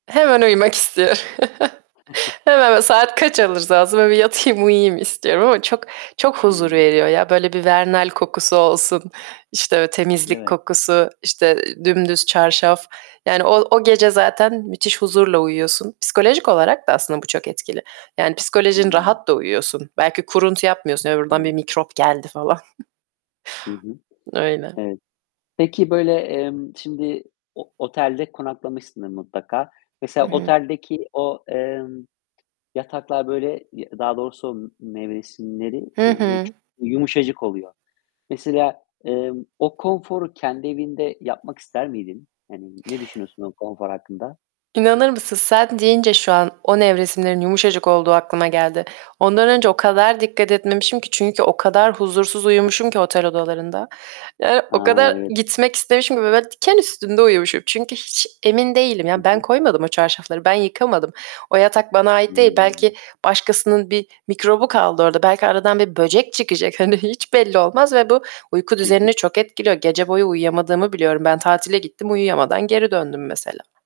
Hemen uyumak istiyorum. Hemen, böyle, saat kaç olursa olsun. Böyle bir yatayım, uyuyayım istiyorum ama çok çok huzur Hıı. veriyor ya. Böyle bir Vernel kokusu olsun, işte, Değil temizlik mi? kokusu, işte, ı dümdüz çarşaf... Yani o o gece zaten müthiş huzurla uyuyorsun. Psikolojik olarak da aslında bu çok etkili. Yani psikolojin Hıı. rahat da uyuyorsun. Belki kuruntu yapmıyorsun, "Ya, oradan bir Tabii. mikrop geldi." falan. Hı hı. Öyle. Evet. Peki, böyle, emm, şimdi o otelde konaklamışsındır mutlaka. Hı Mesela hı. oteldeki o, emm, yataklar böyle, y daha doğrusu m nevresimleri, Hı eee, böyle, hı. çu yumuşacık oluyor. Mesela, emm, o konforu kendi evinde yapmak ister miydin? Hani, ne düşünüyorsun o konfor hakkında? İnanır mısın, sen deyince şu an o nevresimlerin yumuşacık olduğu aklıma geldi. Ondan önce o kadar dikkat etmemişim ki çünkü o kadar huzursuz uyumuşum [unintelligible] ki otel odalarında. Yani o A! kadar Evet. gitmek istemişim ki ve böyle diken üstünde uyumuşum. Çünkü hiç emin değilim, Hı yani, ben hı. koymadım o çarşafları, ben yıkamadım. O yatak bana ait değil. Hıı. Belki başkasının bir mikrobu kaldı orda. Belki aradan bir böcek çıkacak... Hani, hiç belli olmaz ve bu uyku Hı hı. düzenini çok etkiliyor. Gece boyu uyuyamadığımı biliyorum. Ben tatile gittim, uyuyamadan geri döndüm mesela.